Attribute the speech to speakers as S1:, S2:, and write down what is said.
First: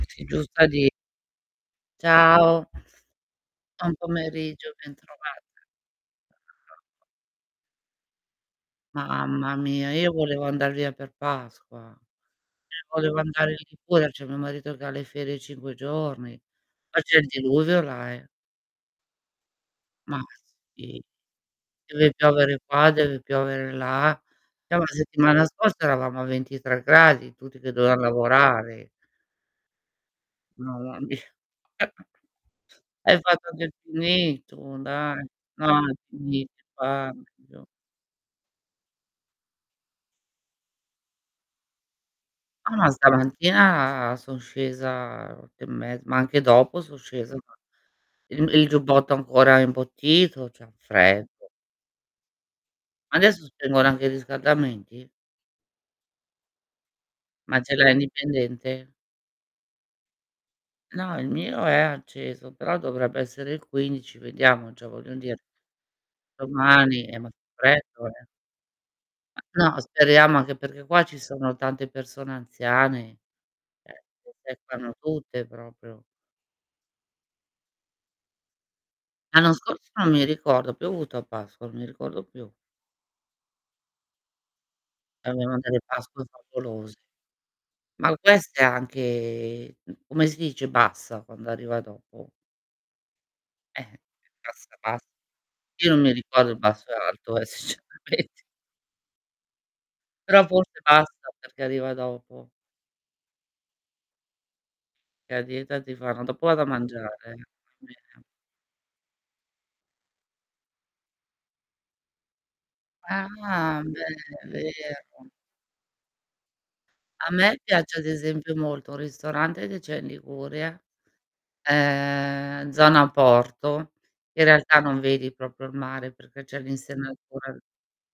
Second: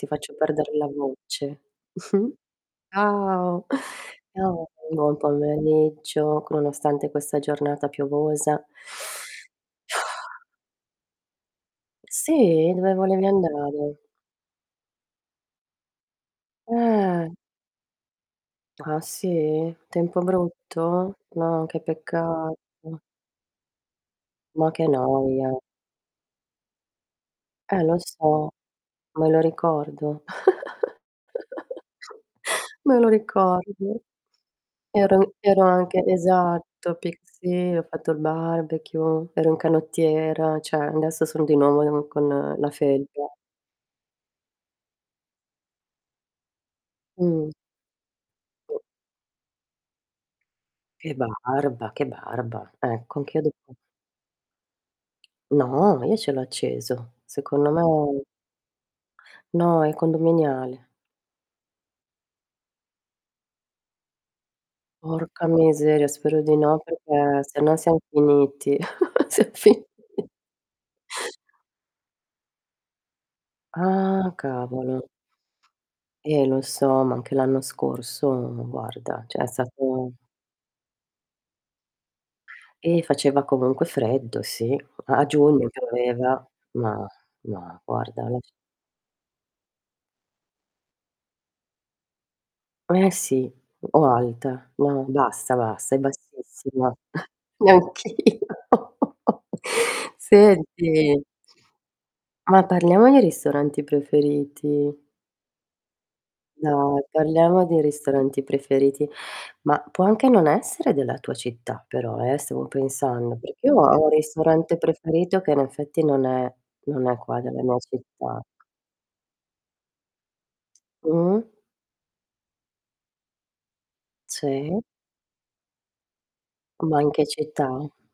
S1: Ti
S2: Sì,
S1: faccio
S2: giusta
S1: perder la
S2: di
S1: voce.
S2: ciao,
S1: Ciao,
S2: buon
S1: [unintelligible]
S2: pomeriggio,
S1: buon
S2: bentrovata.
S1: pomeriggio,
S2: [unintelligible]
S1: nonostante questa giornata piovosa.
S2: Mamma mia, io volevo andar via per Pasqua,
S1: Sì, dove
S2: volevo
S1: volevi
S2: andare in
S1: andare?
S2: Liguria, c'è mio marito che ha le ferie 5 giorni, ma c'è il
S1: Ehm
S2: diluvio là, eh.
S1: Ah, sì?
S2: Ma
S1: Tempo
S2: sì.
S1: brutto? No, che
S2: Deve
S1: peccato.
S2: piovere qua, deve piovere là.
S1: Ma
S2: Già,
S1: che
S2: settimana
S1: noia.
S2: scorsa eravamo a 23°, tutti che
S1: Eh lo
S2: dovevan
S1: so,
S2: lavorare.
S1: me lo ricordo.
S2: [unintelligible]
S1: Me lo
S2: Hai fatto del tuo
S1: ricordo.
S2: me tu dai.
S1: Ero ero anche esatto, pic
S2: [unintelligible]
S1: sì, ho fatto il barbecue, ero un canottiera, cioè, adesso sono di nuovo in con la
S2: Ah ma
S1: felpa.
S2: stamattina son scesa 8 e mezz ma anche dopo son scesa
S1: Mh.
S2: [unintelligible] il il giubbotto è ancora imbottito, c'è un
S1: Che
S2: freddo.
S1: barba, che barba. Ecco anch'io
S2: Adesso
S1: dopo
S2: spengono anche i riscaldamenti?
S1: No, io ce l'ho acceso.
S2: Ma
S1: Secondo
S2: ce
S1: me
S2: l'hai indipendente?
S1: No, è condominiale.
S2: No, il mio è acceso però dovrebbe essere il 15, vediamo già voglio dire
S1: Orca miseria, spero di no,
S2: domani è molto
S1: perché se no siam
S2: freddo, eh.
S1: finiti. Siam
S2: No,
S1: fini
S2: speriamo anche perché qua ci sono tante persone anziane,
S1: Ah,
S2: che [unintelligible]
S1: cavolo.
S2: tutte proprio
S1: Eh, lo so, ma anche l'anno scorso guarda, cioè, è
S2: L'anno scorso non
S1: stato
S2: mi ricordo, più ha piovuto a Pasqua, non mi ricordo più.
S1: Eh, faceva comunque freddo sì. A
S2: Abbiamo
S1: giugno
S2: delle pasque
S1: pioveva,
S2: favolose.
S1: ma no
S2: Ma
S1: guarda lascia s
S2: queste, anche come si dice bassa quando arriva dopo?
S1: Eh sì,
S2: Eh, è
S1: o alta,
S2: bassa bass
S1: no, bassa
S2: io
S1: bassa, è
S2: non mi ricordo il basso
S1: bassissima.
S2: e alto, eh sinceramente.
S1: Neanch'io.
S2: Però forse
S1: Senti
S2: bassa perché arriva dopo.
S1: Ma parliamo di ristoranti preferiti.
S2: La dieta ti fanno dopo vado a mangiare,
S1: No,
S2: va bene.
S1: parliamo di ristoranti preferiti, ma può anche non essere della tua città però, eh, stavo pensando, perché io
S2: Ah! Beh,
S1: ho un
S2: è
S1: ristorante
S2: vero.
S1: preferito che in effetti non è non è
S2: A
S1: qua
S2: me
S1: della mia
S2: piace ad
S1: città.
S2: esempio molto un ristorante che c'è in Liguria,
S1: Mh-mh.
S2: ehm, zona porto, in realtà
S1: Sì.
S2: non vedi proprio il mare perché c'è
S1: Ma in che
S2: l'insenatura
S1: città?